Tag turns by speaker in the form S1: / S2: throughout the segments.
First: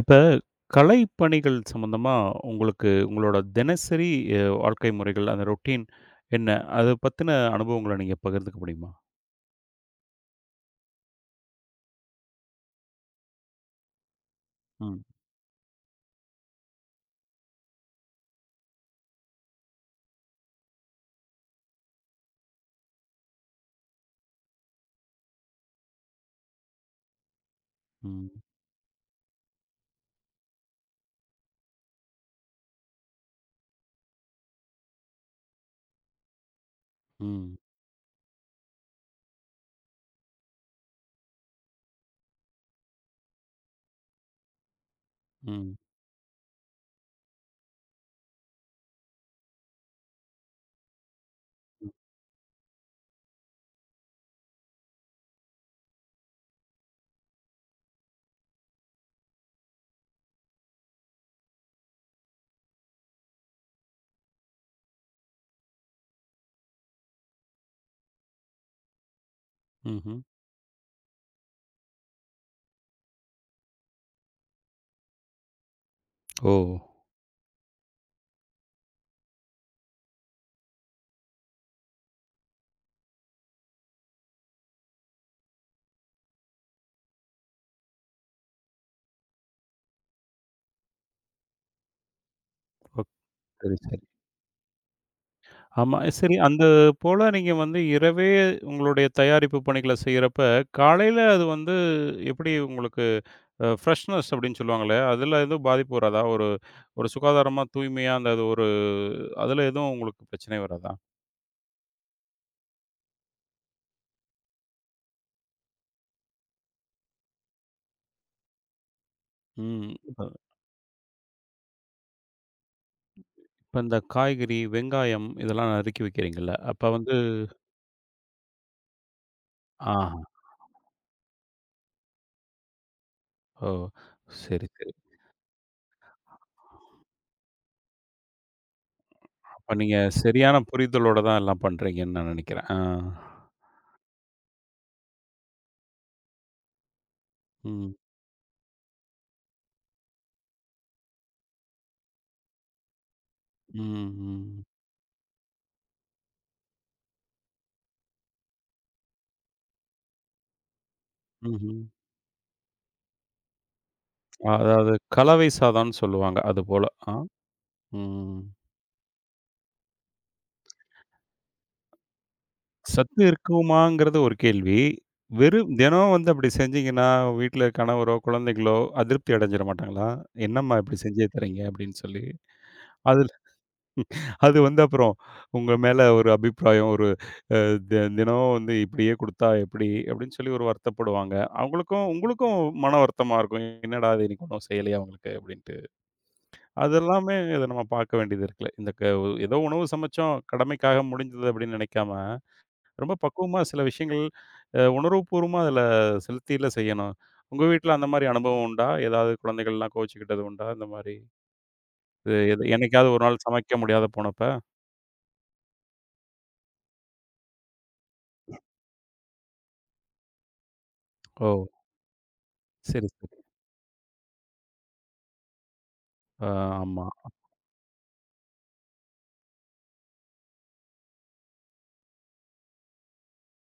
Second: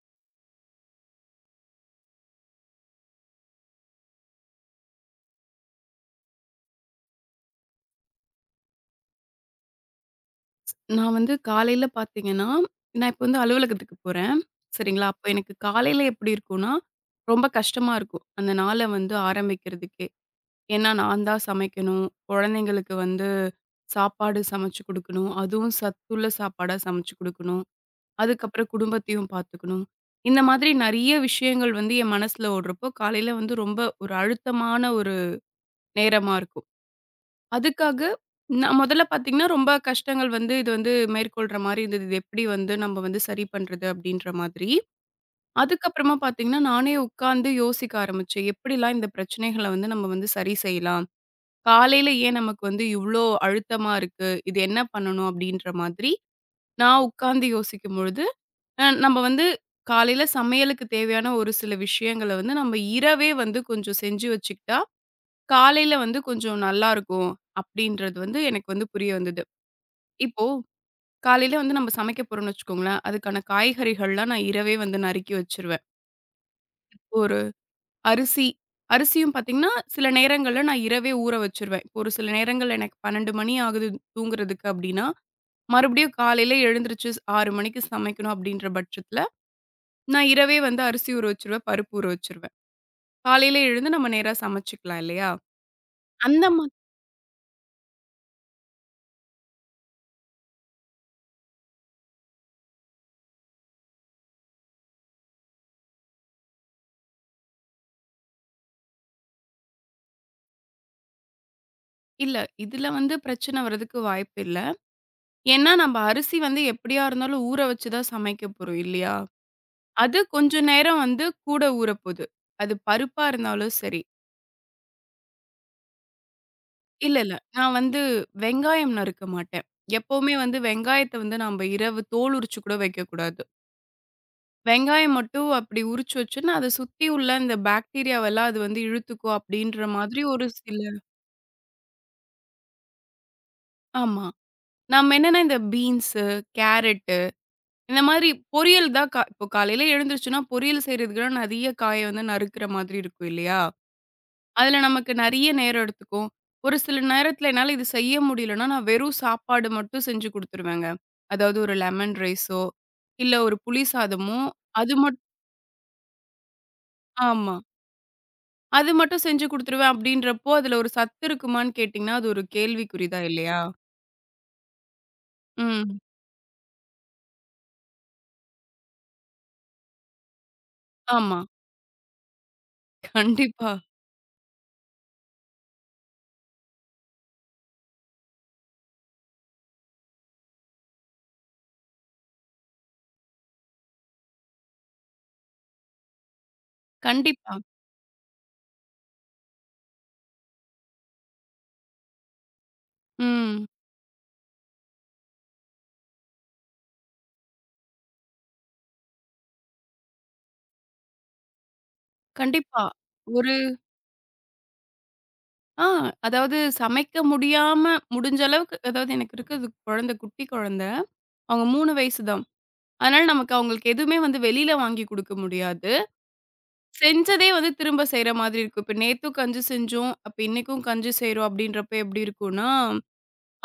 S1: இப்ப கலைப்பணிகள் சம்மந்தமா உங்களுக்கு உங்களோட தினசரி வாழ்க்கை முறைகள், அந்த ரொட்டீன் என்ன? அத பத்தின அனுபவங்கள நீங்க பகிர்ந்துக்க முடியுமா?
S2: நான் வந்து காலையில பார்த்தீங்கன்னா, நான் இப்ப வந்து அலுவலகத்துக்கு போறேன்.
S1: ம்.
S2: சரிங்களா? அப்ப எனக்கு காலையில எப்படி இருக்கும்னா, ரொம்ப கஷ்டமா இருக்கும். அந்த நாள வந்து ஆரம்பிக்கிறதுக்கே. ஏன்னா, நான் தான் சமைக்கணும். குழந்தைங்களுக்கு வந்து சாப்பாடு சமைச்சு குடுக்கணும். அதுவும் சத்துள்ள சாப்பாடா சமைச்சு குடுக்கணும்.
S1: ம்.
S2: அதுக்கப்புறம் குடும்பத்தையும் பார்த்துக்கணும். இந்த மாதிரி நெறைய விஷயங்கள் வந்து என் மனசுல ஓடுறப்போ, காலையில வந்து ரொம்ப ஒரு அழுத்தமான ஒரு நேரமா இருக்கும்.
S1: ம்.
S2: அதுக்காக நான் முதல்ல பார்த்தீங்கன்னா, ரொம்ப கஷ்டங்கள் வந்து இது வந்து மேற்கொள்ற மாரி இருந்தது. இது எப்படி வந்து நம்ம வந்து சரி பண்றது அப்படின்ற மாதிரி.
S1: ம்.
S2: அதுக்கப்புறமா பார்த்தீங்கன்னா, நானே உட்கார்ந்து யோசிக்க ஆரம்பிச்சேன். எப்படிலாம் இந்த பிரச்சனைகள வந்து நம்ம வந்து சரி செய்யலாம்?
S1: ம்.
S2: காலையில ஏன் நமக்கு வந்து இவ்ளோ அழுத்தமா இருக்கு? இது என்ன பண்ணணும்? அப்படின்ற மாதிரி நான் உட்கார்ந்து யோசிக்கும் பொழுது, நம்ம வந்து காலையில சமையலுக்கு தேவையான ஒரு சில விஷயங்கள வந்து நம்ம இரவே வந்து கொஞ்சம் செஞ்சு வச்சுக்கிட்டா காலையில வந்து கொஞ்சம் நல்லாருக்கும். அப்படின்றது வந்து எனக்கு வந்து புரிய வந்தது.
S1: ம்ஹ்ம்.
S2: இப்போ காலையில வந்து நம்ம சமைக்க போறோம்ன்னு வச்சுக்கோங்களேன், அதுக்கான காய்கறிகள்லாம் நான் இரவே வந்து நறுக்கி வச்சுருவேன்.
S1: ஓ!
S2: ஒரு அரிசி அரிசியும் பார்த்தீங்கன்னா, சில நேரங்கள்ல நான் இரவே ஊற வச்சுருவேன். ஒரு சில நேரங்கள்ல எனக்கு 12 மணி ஆகுது தூங்குறதுக்கு அப்படின்னா, மறுபடியும் காலையில எழுந்திரிச்சு 6 மணிக்கு சமைக்கணும் அப்படின்ற பட்சத்தில, நான் இரவே வந்து அரிசி ஊற வச்சுருவேன், பருப்பு ஊற வச்சுருவேன்.
S1: ஓ!
S2: காலையில
S1: சரி,
S2: எழுந்து
S1: சரி.
S2: நம்ம நேரா சமைச்சுக்கலாம் இல்லையா?
S1: ஆமா. சரி
S2: அந்த
S1: அந்த
S2: மா
S1: போல நீங்க வந்து இரவே உங்களுடைய தயாரிப்பு பணிகள செய்யறப்ப, காலையில அது வந்து எப்படி உங்களுக்கு ஃப்ரெஷ்னஸ் அப்படின்னு சொல்லுவாங்கல்ல, அதுல எதுவும் பாதிப்பு வராதா? ஒரு ஒரு சுகாதாரமா, தூய்மையா அந்த அது ஒரு அதுல எதுவும் உங்களுக்கு பிரச்சனை வராதா?
S2: இல்ல. இதில வந்து பிரச்சனை வர்றதுக்கு வாய்ப்பில்ல. ஏன்னா, நம்ம அரிசி வந்து எப்படியா இருந்தாலும் ஊற வச்சு தான் சமைக்க போறோம் இல்லையா?
S1: ம்.
S2: அது
S1: இப்ப
S2: கொஞ்ச நேரம் வந்து கூட ஊறப்போது. அது பருப்பா இருந்தாலும்
S1: இப்ப இந்த
S2: சரி.
S1: காய்கறி, வெங்காயம் இதெல்லாம் நறுக்கி வைக்கிறீங்கல்ல, அப்ப வந்து
S2: இல்ல, இல்ல. நான் வந்து வெங்காயம் நறுக்க மாட்டேன்.
S1: ஆஹா!
S2: எப்பவுமே வந்து வெங்காயத்த வந்து நம்ம இரவு தோல் உரிச்சு கூட வைக்கக்கூடாது.
S1: ஓ! சரி, சரி.
S2: வெங்காயம் மட்டும் அப்படி உரிச்சு வச்சுன்னா, அத சுத்தி உள்ள இந்த பாக்டீரியாவெல்லாம் அது வந்து இழுத்துக்கும்
S1: அப்ப
S2: அப்படின்ற
S1: நீங்க
S2: மாதிரி ஒரு
S1: சரியான
S2: சில
S1: புரிதலோட தான் எல்லாம் பண்றீங்கன்னு நான் நினைக்கிறேன். ஆ.
S2: ஆமா. நம்ம என்னன்னா இந்த பீன்ஸு, கேரட்
S1: ம்.
S2: இந்த மாதிரி பொரியல் தான் கா இப்போ காலையில எழுந்துருச்சுன்னா, பொரியல் செய்றதுக்குலாம் நெறைய காய வந்து நறுக்குற மாதிரி இருக்கும் இல்லையா?
S1: ம். ம்.
S2: அதுல நமக்கு நெறைய நேரம் எடுத்துக்கும். ஒரு சில நேரத்துல என்னால இது செய்ய முடியலன்னா, நான் வெறும் சாப்பாடு மட்டும் செஞ்சு குடுத்துருவேங்க. அதாவது ஒரு
S1: ம்ஹ்ம்.
S2: லெமன் ரைஸோ, இல்ல ஒரு புளி சாதமோ,
S1: அதாவது
S2: அது மட்
S1: கலவை சாதம்ன்னு சொல்லுவாங்க. அதுபோல. ஆ.
S2: ஆமா.
S1: ம்.
S2: அது மட்டும் செஞ்சு குடுத்துருவேன் அப்படின்றப்போ, அதுல ஒரு சத்து இருக்குமான்னு கேட்டீங்கன்னா, அது ஒரு கேள்விக்குறி
S1: சத்து
S2: தான் இல்லையா?
S1: இருக்குமாங்கிறது ஒரு கேள்வி. வெறும்
S2: ம்.
S1: தினம் வந்து அப்படி செஞ்சீங்கன்னா, வீட்ல கணவரோ, குழந்தைகளோ அதிருப்தி அடைஞ்சிட மாட்டாங்களா? "என்னம்மா இப்படி செஞ்சே
S2: ஆமா.
S1: தர்றீங்க?" அப்படின்னு சொல்லி. அது
S2: கண்டிப்பா,
S1: அது வந்து அப்புறம் உங்க மேல ஒரு அபிப்பிராயம், ஒரு அ தி தினம் வந்து இப்படியே குடுத்தா எப்படி? அப்படின்னு சொல்லி ஒரு வருத்தப்படுவாங்க. அவங்களுக்கும் உங்களுக்கும் மன வருத்தமா இருக்கும். என்னடா இது இன்னைக்கு ஒண்ணும் செய்யலையா அவங்களுக்கு அப்படின்ட்டு. அதெல்லாமே
S2: கண்டிப்பா.
S1: இத நம்ம பார்க்க வேண்டியது இருக்குல்ல. இந்த க ஏதோ உணவு சமைச்சோம், கடமைக்காக முடிஞ்சது அப்படின்னு நினைக்காம, ரொம்ப பக்குவமா
S2: ம்.
S1: சில விஷயங்கள் உணர்வுபூர்வமா அதில செலுத்தில செய்யணும். உங்க வீட்ல அந்த மாரி அனுபவம் உண்டா? ஏதாவது குழந்தைகள்லாம் கோவிச்சுக்கிட்டது உண்டா? இந்த மாரி? இது எது
S2: கண்டிப்பா.
S1: என்னைக்காவது ஒரு நாள் சமைக்க முடியாத போனப்ப?
S2: ஆ, அதாவது சமைக்க முடியாம முடிஞ்ச அளவுக்கு அதாவது எனக்கு இருக்கிறது குழந்தை, குட்டி குழந்தை.
S1: ஓ!
S2: அவங்க 3 வயசு தான்.
S1: சரி,
S2: அதனால
S1: சரி.
S2: நமக்கு அவங்களுக்கு எதுவுமே வந்து வெளியில வாங்கி குடுக்க முடியாது.
S1: ஆ ஆமா.
S2: செஞ்சதே வந்து திரும்ப செய்ற மாதிரி இருக்கும். இப்ப நேத்தும் கஞ்சி செஞ்சோம், அப்ப இன்னைக்கும் கஞ்சி செய்றோம் அப்படின்றப்ப எப்படி இருக்கும்னா,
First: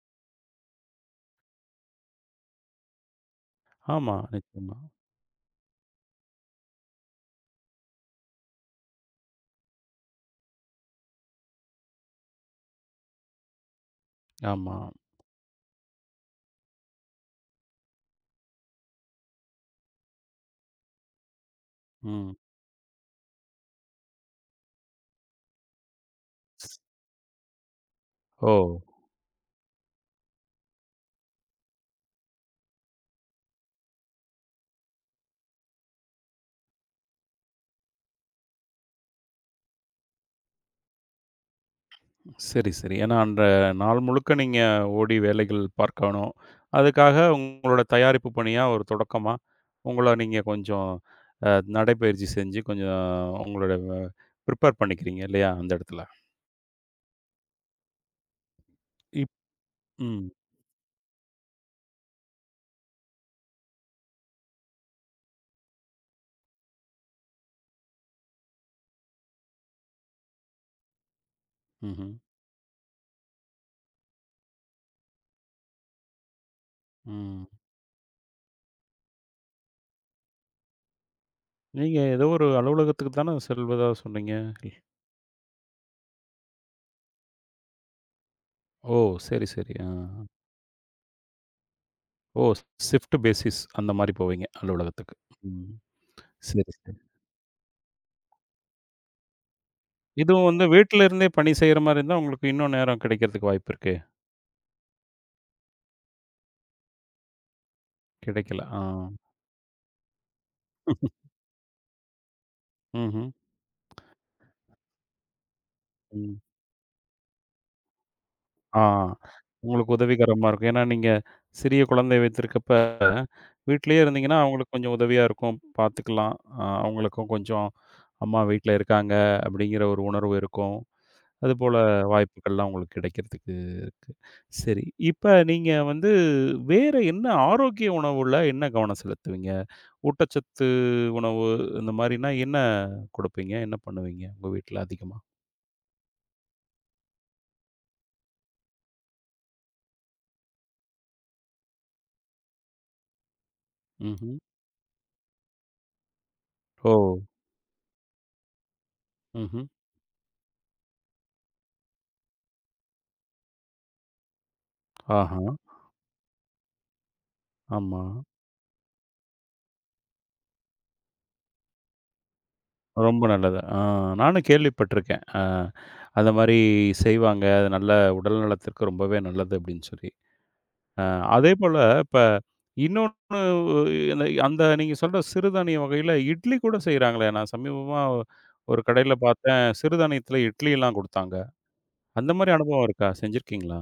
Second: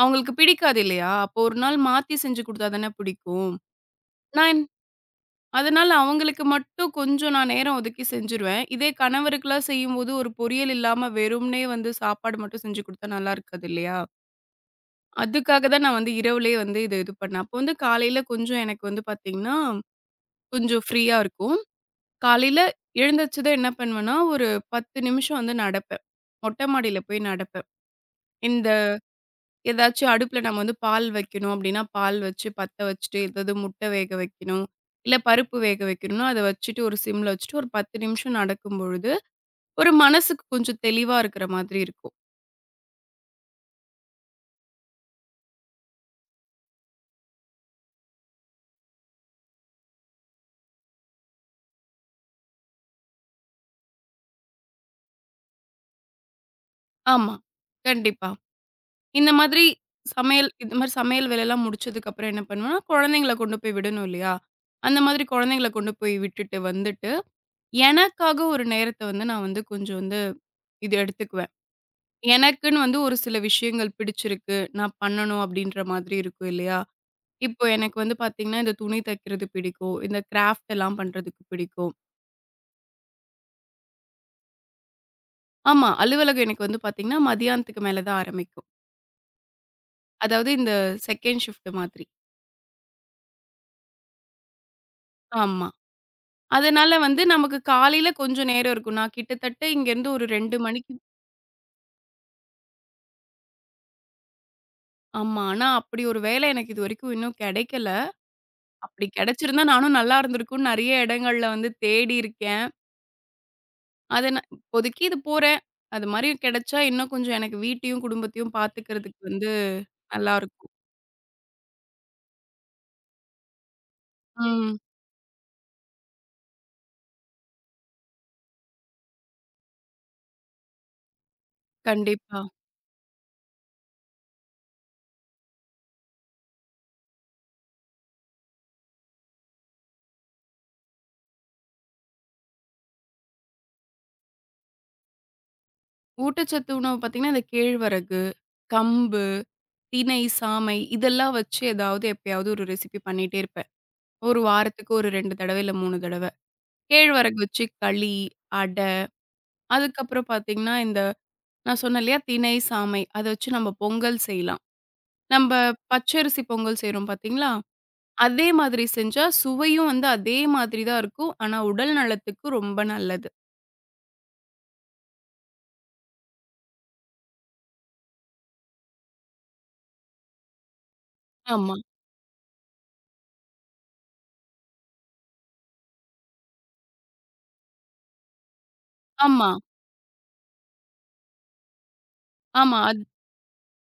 S2: அவங்களுக்கு பிடிக்காது இல்லையா? அப்போ ஒரு நாள் மாத்தி செஞ்சு குடுத்தா தானே பிடிக்கும்.
S1: ஆமா.
S2: நான்
S1: நிச்சயமா.
S2: அதனால அவங்களுக்கு மட்டும் கொஞ்சம் நான் நேரம் ஒதுக்கி செஞ்சுருவேன். இதே கணவருக்குலாம் செய்யும்போது ஒரு பொரியல் இல்லாம வெறுமனே வந்து சாப்பாடு மட்டும் செஞ்சு குடுத்தா நல்லா இருக்காது இல்லையா?
S1: ஆமா.
S2: அதுக்காக தான் நான் வந்து இரவுலயே வந்து இது இது பண்ணேன். அப்போ வந்து காலையில கொஞ்சம் எனக்கு வந்து பார்த்தீங்கன்னா, கொஞ்சம் ஃப்ரீயா இருக்கும்.
S1: ம்.
S2: காலையில எழுந்திரிச்சதும் என்ன பண்ணுவேன்னா, ஒரு 10 நிமிஷம் வந்து நடப்பேன். மொட்டை மாடியில போய் நடப்பேன்.
S1: ஓ!
S2: இந்த ஏதாச்சும் அடுப்புல நம்ம வந்து பால் வைக்கணும் அப்படின்னா, பால் வச்சு பத்த வச்சுட்டு, ஏதாவது முட்டை வேக வைக்கணும், இல்ல பருப்பு வேக வைக்கணும்னா, அத வச்சுட்டு ஒரு சிம்ல வச்சுட்டு ஒரு 10 நிமிஷம் நடக்கும் பொழுது, ஒரு மனசுக்கு கொஞ்சம் தெளிவா இருக்கிற மாதிரி இருக்கும்.
S1: சரி, சரி. ஏன்னா அந்த நாள் முழுக்க நீங்க ஓடி வேலைகள் பார்க்கணும். அதுக்காக உங்களோட தயாரிப்பு பணியா ஒரு தொடக்கமா, உங்கள நீங்க கொஞ்சம் அ நடைப்பயிற்சி செஞ்சு கொஞ்சம் உங்களோட ப்ரிப்பேர் பண்ணிக்கிறீங்க இல்லையா? அந்த இடத்துல.
S2: ஆமா. கண்டிப்பா. இந்த
S1: இப்
S2: மாதிரி
S1: ம்.
S2: சமையல் இந்த மாதிரி சமையல் வேலைலாம் முடிச்சதுக்கப்புறம் என்ன பண்ணுவேன்னா, குழந்தைங்கள கொண்டு போய் விடணும் இல்லையா? அந்த மாதிரி குழந்தைங்கள கொண்டு போய் விட்டுட்டு வந்துட்டு, எனக்காக ஒரு நேரத்த வந்து நான் வந்து கொஞ்சம் வந்து இது எடுத்துக்குவேன்.
S1: ம்ஹ்ம்.
S2: எனக்குன்னு வந்து ஒரு சில விஷயங்கள் பிடிச்சிருக்கு. நான் பண்ணணும் அப்படின்ற மாதிரி இருக்கும் இல்லையா?
S1: ம்.
S2: இப்போ எனக்கு வந்து பார்த்தீங்கன்னா, இந்த துணி தைக்கிறது பிடிக்கும். இந்த கிராஃப்ட் எல்லாம் பண்றதுக்கு பிடிக்கும்.
S1: நீங்க ஏதோ ஒரு அலுவலகத்துக்கு தான செல்வதா சொன்னீங்க? இல்-
S2: ஆமா, அலுவலகம் எனக்கு வந்து பார்த்தீங்கன்னா, மதியானத்துக்கு மேல தான் ஆரம்பிக்கும்.
S1: ஓ! சரி, சரி. ஆ.
S2: அதாவது இந்த 2ண்ட் ஷிஃப்ட் மாதிரி.
S1: ஓ! ஷிஃப்ட் பேசிஸ் அந்த மாரி போவீங்க அலுவலகத்துக்கு.
S2: ஆமா.
S1: ம். சரி,
S2: அதனால
S1: சரி.
S2: வந்து நமக்கு காலையில கொஞ்சம் நேரம் இருக்கும். நான் கிட்டத்தட்ட இங்கேருந்து ஒரு
S1: இதுவும்
S2: 2
S1: வந்து
S2: மணிக்கு
S1: வீட்ல இருந்தே பணி செய்ற மாரி இருந்தா, உங்களுக்கு இன்னும் நேரம் கிடைக்கிறதுக்கு வாய்ப்பு இருக்கே!
S2: ஆமா. ஆனா அப்படி ஒரு வேலை எனக்கு இதுவரைக்கும் இன்னும் கிடைக்கல.
S1: கிடைக்கல. ஆ.
S2: அப்படி கிடைச்சிருந்தா நானும் நல்லா இருந்திருக்கும்னு நெறைய இடங்கள்ல வந்து தேடி இருக்கேன்.
S1: ம்ஹ்ம்.
S2: அத நான் இப்போதைக்கு இது போறேன். அது மாரி
S1: ம்.
S2: கிடைச்சா இன்னும் கொஞ்சம் எனக்கு வீட்டையும், குடும்பத்தையும்
S1: ஆ.
S2: பார்த்துக்கிறதுக்கு வந்து
S1: உங்களுக்கு உதவிகரமா இருக்கும்.
S2: நல்லாருக்கும்.
S1: ஏன்னா, நீங்க சிறிய குழந்தை வைத்திருக்கப்ப, வீட்லயே இருந்தீங்கன்னா, அவங்களுக்கு
S2: ம்.
S1: கொஞ்சம் உதவியா இருக்கும். பார்த்துக்கலாம். அவங்களுக்கும் கொஞ்சம், அம்மா வீட்ல இருக்காங்க அப்படிங்கிற ஒரு உணர்வு இருக்கும். அதுபோல
S2: கண்டிப்பா.
S1: வாய்ப்புகள்லாம் உங்களுக்கு கிடைக்கிறதுக்கு இருக்கு. சரி. இப்ப நீங்க வந்து வேற என்ன ஆரோக்கிய உணவுல என்ன கவனம் செலுத்துவீங்க? ஊட்டச்சத்து உணவு இந்த மாரினா என்ன குடுப்பீங்க? என்ன பண்ணுவீங்க உங்க வீட்ல அதிகமா?
S2: ஊட்டச்சத்து உணவு பார்த்தீங்கன்னா, இந்த கேழ்வரகு, கம்பு, திணை, சாமை இதெல்லாம் வச்சு ஏதாவது எப்பயாவது ஒரு ரெசிபி பண்ணிட்டே இருப்பேன்.
S1: ம்ஹ்ம்.
S2: ஒரு வாரத்துக்கு ஒரு 2 தடவ, இல்ல 3 தடவ.
S1: ஓ!
S2: கேழ்வரகு வச்சு களி, அடை,
S1: ம்ஹ்ம்.
S2: அதுக்கப்புறம் பார்த்தீங்கன்னா, இந்த நான் சொன்னேன் இல்லையா? திணை, சாமை அத வச்சு நம்ம பொங்கல் செய்யலாம்.
S1: ஆஹா.
S2: நம்ப பச்சரிசி பொங்கல் செய்றோம் பார்த்தீங்களா?
S1: ஆமா.
S2: அதே மாதிரி செஞ்சா சுவையும் வந்து அதே மாதிரி தான் இருக்கும். ஆனா உடல் நலத்துக்கு ரொம்ப
S1: ரொம்ப
S2: நல்லது.
S1: நல்லது. ஆ நானும் கேள்விப்பட்டிருக்கேன். அந்த மாரி செய்வாங்க. அது நல்ல உடல் நலத்திற்கு ரொம்பவே நல்லது அப்டின்னு சொல்லி. அ
S2: ஆமா,
S1: அதேபோல இப்ப இன்னொன்னு அந்த அந்த நீங்க சொல்ற சிறுதானிய வகையில இட்லி கூட செய்றாங்களே! நான் சமீபமா ஒரு கடையில
S2: ஆமா,
S1: பார்த்தேன். சிறுதானியத்தில இட்லிலாம் குடுத்தாங்க. அந்த மாரி
S2: ஆமா.
S1: அனுபவம்
S2: அது
S1: இருக்கா? செஞ்சிருக்கீங்களா?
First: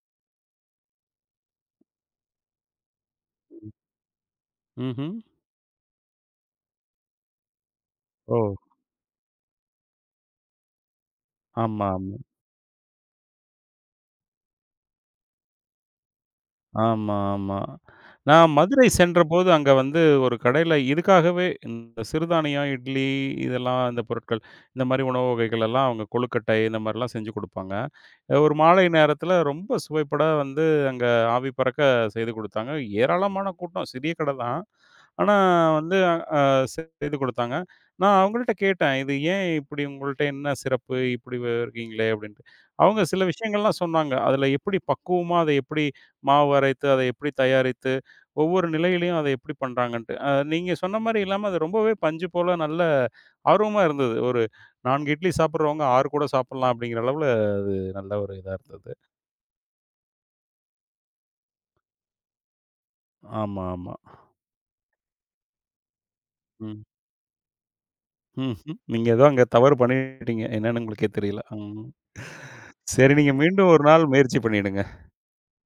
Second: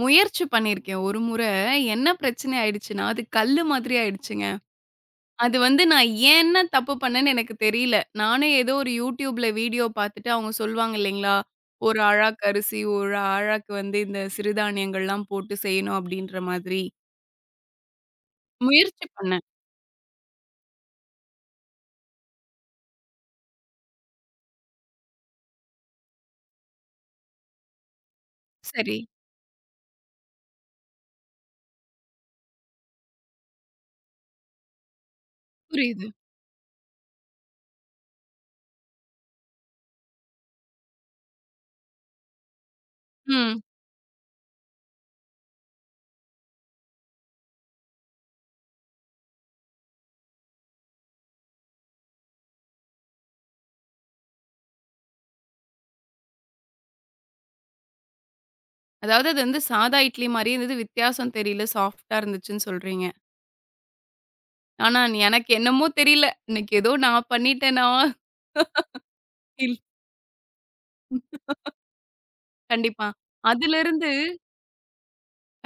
S2: முயற்சி பண்ணியிருக்கேன் ஒரு முறை. என்ன பிரச்சனை ஆயிடுச்சுன்னா, அது கல்லு மாதிரி ஆயிடுச்சுங்க.
S1: ம்ஹ்ம்.
S2: அது வந்து நான் ஏன் தப்பு பண்ணேன்னு எனக்கு தெரியல.
S1: ஓ!
S2: நானே ஏதோ ஒரு YouTubeல வீடியோ பார்த்துட்டு அவங்க சொல்லுவாங்க இல்லைங்களா?
S1: ஆமா,
S2: ஒரு
S1: ஆமா.
S2: அழாக்கு அரிசி, ஒரு அழாக்கு வந்து இந்த சிறுதானியங்கள்லாம் போட்டு செய்யணும் அப்டின்ற மாதிரி.
S1: ஆமா, ஆமா. நான் மதுரை
S2: முயற்சி பண்ணேன்.
S1: சென்றபோது அங்க வந்து ஒரு கடையில இதுக்காகவே இந்த சிறுதானியம், இட்லி இதெல்லாம் இந்த பொருட்கள், இந்த மாரி உணவு வகைகள் எல்லாம் அவங்க கொழுக்கட்டை இந்த மாரிலாம் செஞ்சு குடுப்பாங்க. ஒரு மாலை
S2: சரி,
S1: நேரத்தில ரொம்ப சுவைபட வந்து அங்க ஆவி பறக்க செய்து குடுத்தாங்க. ஏராளமான கூட்டம். சிறிய கடை தான். ஆனா வந்து
S2: புரியுது.
S1: அ செய்து குடுத்தாங்க. நான் அவங்கள்ட்ட கேட்டேன். "இது ஏன் இப்படி உங்கள்ட்ட என்ன சிறப்பு? இப்படி இருக்கீங்களே?" அப்படின்ட்டு. அவங்க சில
S2: ம்.
S1: விஷயங்கள்லாம் சொன்னாங்க. அதில எப்படி பக்குவமா அதை எப்படி மாவு அரைத்து, அதை எப்படி தயாரித்து, ஒவ்வொரு நிலையிலயும் அதை எப்படி பண்றாங்கன்ட்டு. நீங்க சொன்ன மாரி இல்லாம அது ரொம்பவே பஞ்சு போல நல்ல ஆர்வமா இருந்தது. ஒரு 4 இட்லி சாப்பிடுறவங்க 6 கூட சாப்பிடலாம் அப்படிங்கிற அளவுல அது நல்ல ஒரு இதா இருந்தது.
S2: அதாவது அது வந்து சாதா இட்லி மாரியே இருந்தது. வித்தியாசம் தெரியல. சாஃப்ட்டா இருந்துச்சுன்னு சொல்றீங்க.
S1: ஆமா, ஆமா.
S2: ஆனா எனக்கு என்னமோ தெரியல. இன்னைக்கு
S1: ம்.
S2: ஏதோ நான் பண்ணிட்டேனா?
S1: ம்ஹ்ம். நீங்க ஏதோ அங்க தவறு
S2: இல்
S1: பண்ணிட்டீங்க. என்னன்னு உங்களுக்கே தெரியல. ம்.
S2: கண்டிப்பா.
S1: சரி நீங்க மீண்டும் ஒரு நாள்
S2: அதுலருந்து
S1: முயற்சி பண்ணிடுங்க.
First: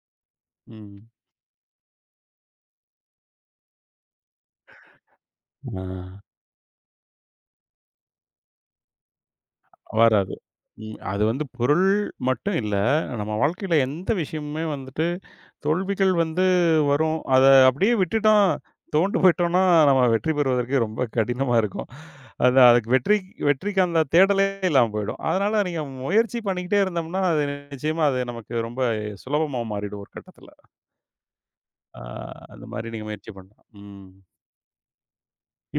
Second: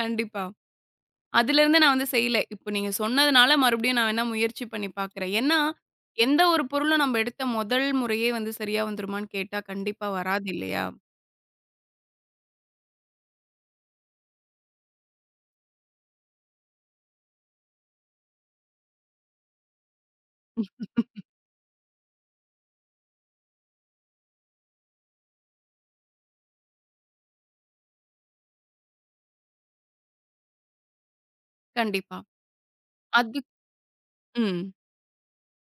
S2: கண்டிப்பா.
S1: ம்.
S2: அதிலிருந்து நான் வந்து செய்யல. இப்ப நீங்க சொன்னதுனால மறுபடியும் நான் வேணா முயற்சி பண்ணி பார்க்கிறேன். ஏன்னா,
S1: ஆ.
S2: எந்த ஒரு பொருளும் நம்ம எடுத்த முதல் முறையே வந்து சரியா வந்துருமான்னு கேட்டா கண்டிப்பா
S1: வராது.
S2: வராது இல்லையா?
S1: ம். அது வந்து பொருள் மட்டும் இல்ல. நம்ம வாழ்க்கையில எந்த விஷயமுமே வந்துட்டு தோல்விகள் வந்து வரும். அத அப்படியே விட்டுட்டோம், துவண்டு போயிட்டோம்னா, நம்ம வெற்றி பெறுவதற்கு ரொம்ப கடினமா இருக்கும். அதுக்கு வெற்றிக்கு அந்த தேடலே இல்லாம போயிடும். அதனால நீங்க முயற்சி பண்ணிக்கிட்டே இருந்தோம்னா, அது நிச்சயமா அது நமக்கு ரொம்ப சுலபமா மாறிடும் ஒரு கட்டத்தில. ஆ
S2: கண்டிப்பா.
S1: அந்த மாரி நீங்க முயற்சி
S2: அது
S1: பண்ணலாம். ம்.
S2: ம்.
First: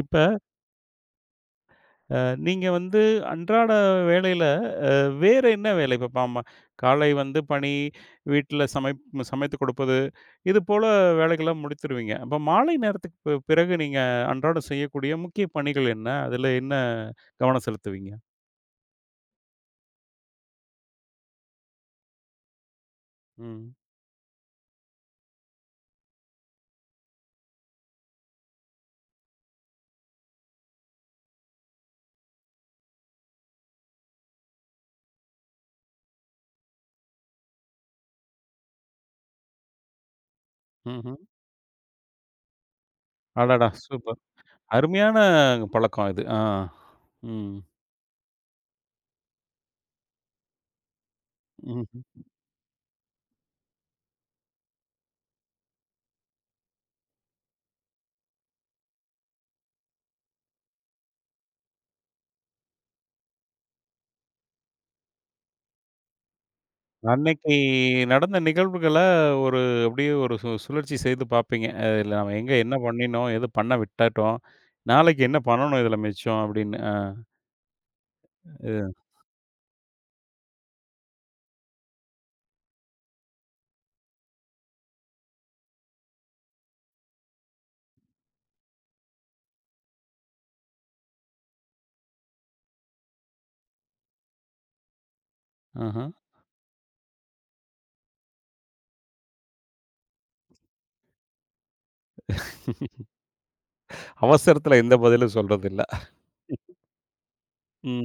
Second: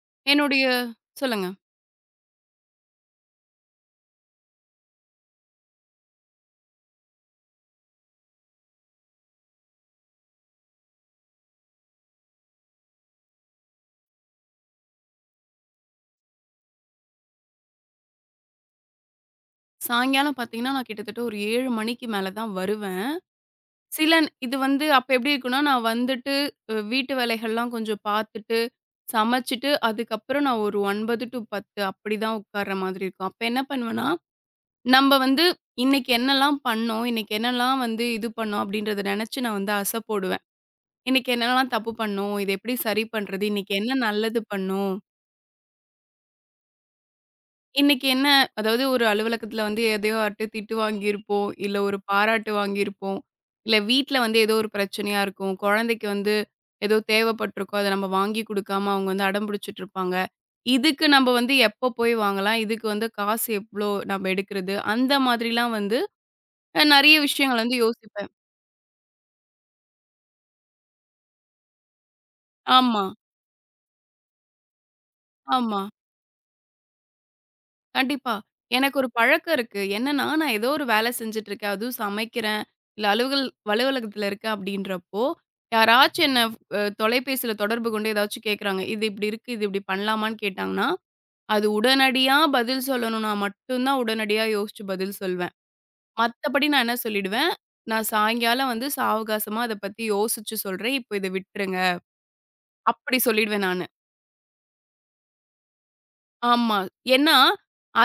S1: இப்ப
S2: என்னுடைய சொல்லுங்க.
S1: நீங்க வந்து அன்றாட வேலையில வேற என்ன வேலை? இப்ப காலை வந்து பணி, வீட்ல சமைத்து கொடுப்பது, இது போல வேலைகள முடித்துருவீங்க. அப்ப மாலை நேரத்துக்கு பிறகு நீங்க அன்றாடம் செய்யக்கூடிய முக்கிய பணிகள் என்ன? அதுல என்ன கவனம் செலுத்துவீங்க?
S2: சாயங்காலம் பார்த்தீங்கன்னா, நான் கிட்டத்தட்ட ஒரு 7 மணிக்கு மேல தான் வருவேன்.
S1: ம்.
S2: இது வந்து அப்ப எப்படி இருக்கும்னா, நான் வந்துட்டு வீட்டு வேலைகள்லாம் கொஞ்சம் பார்த்துட்டு, சமைச்சுட்டு, அதுக்கப்புறம் நான் ஒரு 9 டூ 10 அப்படி தான் உட்கார்ற மாதிரி இருக்கும். அப்ப என்ன பண்ணுவேன்னா நம்ப வந்து இன்னைக்கு என்னலாம் பண்ணோம்? இன்னைக்கு என்னலாம் வந்து இது பண்ணோம்? அப்படின்றத நெனச்சு நான் வந்து அசை போடுவேன்.
S1: ம்ஹ்ம்.
S2: இன்னைக்கு என்னலாம் தப்பு பண்ணோம்? இத எப்படி சரி பண்றது?
S1: அடடா!
S2: இன்னைக்கு என்ன
S1: சூப்பர்.
S2: நல்லது பண்ணோம்?
S1: அருமையான பழக்கம் இது. ஆ. ம்.
S2: இன்னைக்கு என்ன அதாவது ஒரு அலுவலகத்துல வந்து எதையோட்டு திட்டு வாங்கியிருப்போம். இல்ல ஒரு
S1: ம்ஹ்ம்.
S2: பாராட்டு வாங்கியிருப்போம். இல்ல வீட்ல வந்து ஏதோ ஒரு பிரச்சனையா இருக்கும். குழந்தைக்கு வந்து ஏதோ தேவைப்பட்டிருக்கும். அத நம்ம வாங்கி குடுக்காம அவங்க வந்து அடம் பிடிச்சுட்டு இருப்பாங்க. இதுக்கு நம்ப வந்து எப்போ போய் வாங்கலாம்? இதுக்கு வந்து காசு எவ்ளோ நம்ப எடுக்கிறது? அந்த மாதிரிலாம் வந்து நெறைய
S1: அன்னைக்கு
S2: விஷயங்கள் வந்து யோசிப்பேன்.
S1: நடந்த நிகழ்வுகள ஒரு அப்படியே ஒரு சுழற்சி செய்து பார்ப்பீங்க. இதுல நம்ம எங்க என்ன
S2: ஆமா,
S1: பண்ணினோம்? எது பண்ண விட்டுட்டோம்? நாளைக்கு என்ன
S2: ஆமா.
S1: பண்ணணும் இதுல மிச்சம்? அப்படின்னு.
S2: கண்டிப்பா.
S1: ஆ.
S2: எனக்கு ஒரு பழக்கம் இருக்கு. என்னன்னா, நான் ஏதோ ஒரு வேலை செஞ்சுட்டு இருக்கேன். அதுவும் சமைக்கிறேன், இல்ல அலுவலகத்துல இருக்கேன் அப்படின்றப்போ, யாராச்சும் என்ன தொலைபேசியில தொடர்பு கொண்டு ஏதாச்சும் கேட்குறாங்க. இது இப்படி இருக்கு, இது இப்படி பண்ணலாமான்னு கேட்டாங்கன்னா, அது உடனடியா பதில் சொல்லணும்னா மட்டும் தான் உடனடியா யோசிச்சு பதில் சொல்வேன்.
S1: ஆஹா.
S2: மத்தபடி நான் என்ன சொல்லிடுவேன், நான் சாயங்காலம் வந்து சாவகாசமா அத பத்தி யோசிச்சு சொல்றேன். இப்போ இத விட்டுருங்க. அப்படி சொல்லிடுவேன் நானு.
S1: அவசரத்துல எந்த பதிலும் சொல்றதில்ல.
S2: ஆமா. ஏன்னா,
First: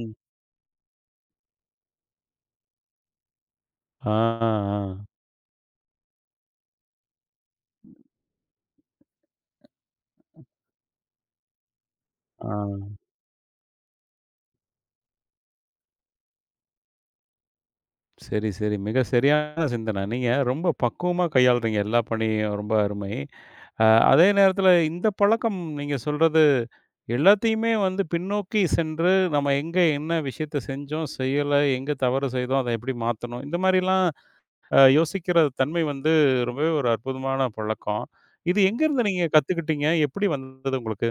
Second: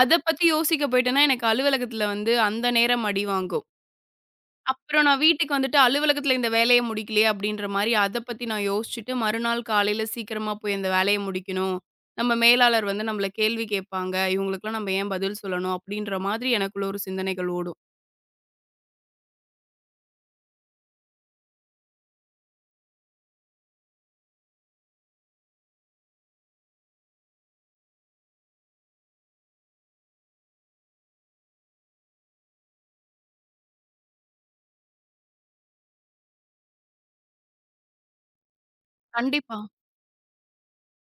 S2: அத பத்தி யோசிக்க போயிட்டேன்னா, எனக்கு அலுவலகத்துல வந்து அந்த நேரம் அடி வாங்கும்.
S1: ஆ, ஆ,
S2: அப்புறம் நான் வீட்டுக்கு வந்துட்டு அலுவலகத்துல இந்த வேலைய முடிக்கலையே அப்டின்ற மாரி அத பத்தி நான் யோசிச்சுட்டு, மறுநாள் காலையில சீக்கிரமா போய் அந்த வேலைய முடிக்கணும். நம்ம மேலாளர்
S1: ஆ.
S2: வந்து நம்மள கேள்வி கேட்பாங்க. இவங்களுக்கெல்லாம் நம்ம ஏன் பதில் சொல்லணும்? அப்டின்ற மாதிரி எனக்குள்ள ஒரு சிந்தனைகள் ஓடும்.
S1: சரி, சரி. மிக சரியான சிந்தனை. நீங்க ரொம்ப பக்குவமா கையாளுறீங்க எல்லா பணியும். ரொம்ப அருமை. அ அதே நேரத்துல இந்த பழக்கம் நீங்க சொல்றது எல்லாத்தையுமே வந்து பின்னோக்கி சென்று, நம்ம எங்க என்ன விஷயத்த செஞ்சோம், செய்யல, எங்க தவறு செய்தோம், அத எப்படி மாத்தணும், இந்த மாரிலாம் யோசிக்கிற தன்மை வந்து ரொம்பவே ஒரு அற்புதமான பழக்கம். இது எங்கேருந்து நீங்க
S2: கண்டிப்பா.
S1: கத்துக்கிட்டீங்க? எப்படி வந்தது உங்களுக்கு?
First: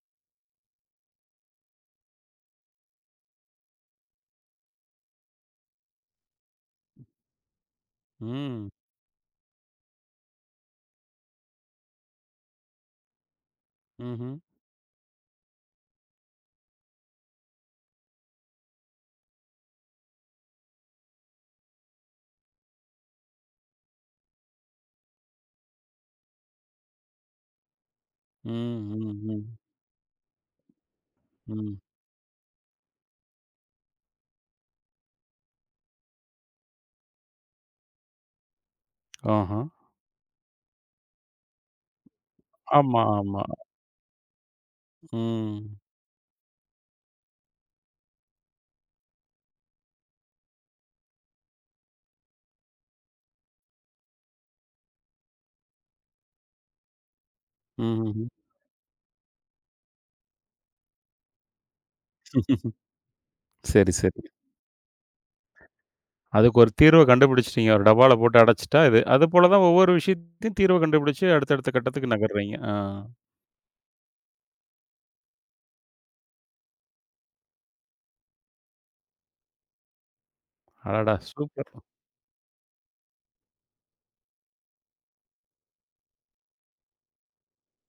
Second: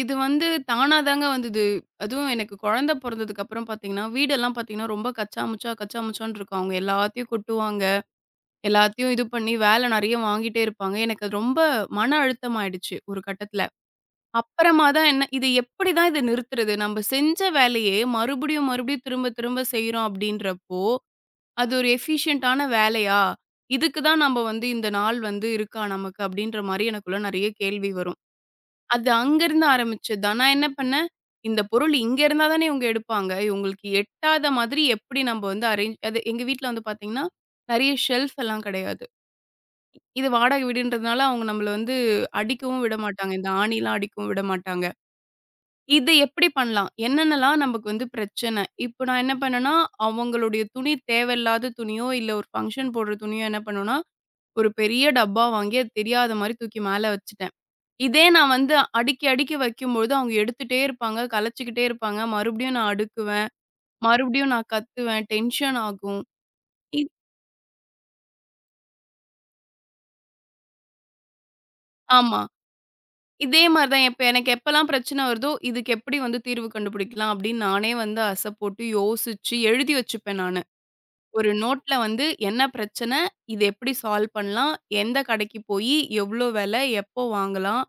S2: இது வந்து தானா தாங்க வந்தது. அதுவும் எனக்கு குழந்தை பொறந்ததுக்கப்புறம் பார்த்தீங்கன்னா, வீடெல்லாம் பார்த்தீங்கன்னா, ரொம்ப கச்சா முச்சா, கச்சா முச்சான்னு இருக்கும். அவங்க எல்லாத்தையும் கொட்டுவாங்க.
S1: ம்.
S2: எல்லாத்தையும் இது பண்ணி வேலை நெறைய வாங்கிட்டே இருப்பாங்க. எனக்கு அது ரொம்ப மன அழுத்தமாயிடுச்சு ஒரு கட்டத்துல.
S1: ம்ஹ்ம்.
S2: அப்புறமா தான் என்ன இது எப்படி தான் இத நிறுத்துறது? நம்ப செஞ்ச வேலையே மறுபடியும், மறுபடியும் திரும்ப, திரும்ப செய்றோம் அப்படின்றப்போ, அது ஒரு எஃபிஷியன்ட்டான வேலையா? இதுக்கு தான் நம்ப வந்து இந்த நாள் வந்து இருக்கா நமக்கு? அப்படின்ற மாரி எனக்குள்ள நெறைய கேள்வி வரும்.
S1: ம்,
S2: அது
S1: ம், ம்,
S2: அங்கருந்து ஆரம்பிச்சது தான். நான் என்ன பண்ணேன், இந்த
S1: ம்.
S2: பொருள் இங்க இருந்தா தானே இவங்க எடுப்பாங்க. இவங்களுக்கு எட்டாத மாதிரி எப்படி நம்ப வந்து அரேஞ்ச் அது எங்க வீட்ல வந்து பாத்தீங்கன்னா, நெறைய ஷெல்ஃப் எல்லாம் கிடையாது.
S1: ஆஹா.
S2: இது வாடகை வீடுன்றதுனால, அவங்க நம்மள வந்து அடிக்கவும்
S1: ஆமா,
S2: விடமாட்டாங்க.
S1: ஆமா.
S2: இந்த ஆணிலாம் அடிக்கவும் விடமாட்டாங்க.
S1: ம்.
S2: இது எப்படி பண்ணலாம்? என்னென்னலாம் நமக்கு வந்து பிரச்சனை? இப்ப நான் என்ன பண்ணேன்னா, அவங்களுடைய துணி தேவையில்லாத துணியோ, இல்ல ஒரு ஃபங்ஷன் போடுற துணியோ என்ன பண்ணுவேன்னா, ஒரு பெரிய டப்பா வாங்கி அது தெரியாத மாரி தூக்கி மேல வச்சுட்டேன்.
S1: ம்ஹ்ஹ்ம்.
S2: இதே நான் வந்து அடுக்கி அடுக்கி வைக்கும்பொழுது அவங்க எடுத்துட்டே இருப்பாங்க, கலச்சுக்கிட்டே இருப்பாங்க. மறுபடியும் நான் அடுக்குவேன்.
S1: சரி, சரி.
S2: மறுபடியும் நான் கத்துவேன். டென்ஷன் ஆகும்.
S1: அதுக்கு ஒரு
S2: இ
S1: தீர்வ கண்டுபிடிச்சுட்டீங்க. ஒரு டப்பால போட்டு அடைச்சுட்டா இது. அதுபோல தான் ஒவ்வொரு விஷயத்தையும் தீர்வ கண்டுபிடிச்சு அடுத்தடுத்த கட்டத்துக்கு
S2: ஆமா.
S1: நகர்றீங்க. ஆ.
S2: இதே மாரி தான். இப்ப எனக்கு எப்பலாம் பிரச்சனை வருதோ, இதுக்கு எப்படி வந்து தீர்வு கண்டுபிடிக்கலாம் அப்படின்னு நானே வந்து அசை போட்டு யோசிச்சு எழுதி வச்சுப்பேன் நானு.
S1: அடடா!
S2: ஒரு
S1: சூப்பர்.
S2: நோட்ல வந்து என்ன பிரச்சனை? இது எப்படி சால்வ் பண்ணலாம்? எந்த கடைக்கு போயி எவ்ளோ விலை? எப்போ வாங்கலாம்?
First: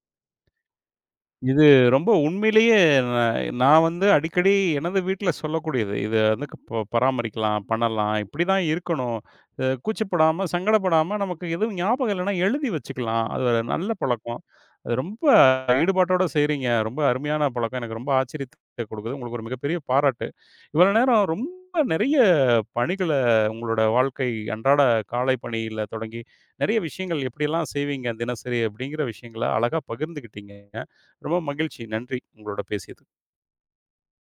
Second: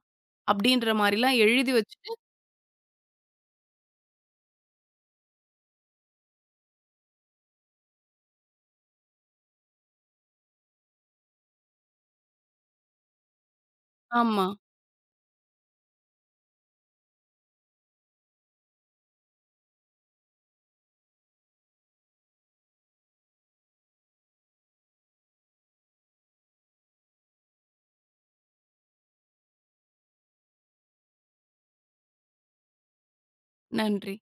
S2: அப்படின்ற மாரிலாம்
S1: இது
S2: எழுதி
S1: ரொம்ப
S2: வச்சுட்டு
S1: உண்மையிலேயே ந நான் வந்து அடிக்கடி எனது வீட்ல சொல்லக்கூடியது. இத வந்து க ப பராமரிக்கலாம், பண்ணலாம், இப்படிதான் இருக்கணும். கூச்சப்படாம, சங்கடப்படாம நமக்கு எதுவும் ஞாபகம் இல்லன்னா எழுதி வச்சுக்கலாம். அது ஒரு நல்ல பழக்கம்.
S2: ஆமா.
S1: அது ரொம்ப ஈடுபாட்டோட செய்றீங்க. ரொம்ப அருமையான பழக்கம். எனக்கு ரொம்ப ஆச்சரியத்த கொடுக்குது. உங்களுக்கு ஒரு மிகப்பெரிய பாராட்டு. இவ்வளோ நேரம் ரொம்ப நெறைய பணிகள உங்களோட வாழ்க்கை அன்றாட காலை பணியில தொடங்கி, நெறைய விஷயங்கள் எப்படியெல்லாம் செய்வீங்க தினசரி அப்படிங்கிற விஷயங்கள அழகா பகிர்ந்துக்கிட்டீங்க. ரொம்ப மகிழ்ச்சி. நன்றி. உங்களோட பேசியது.
S2: நன்றி.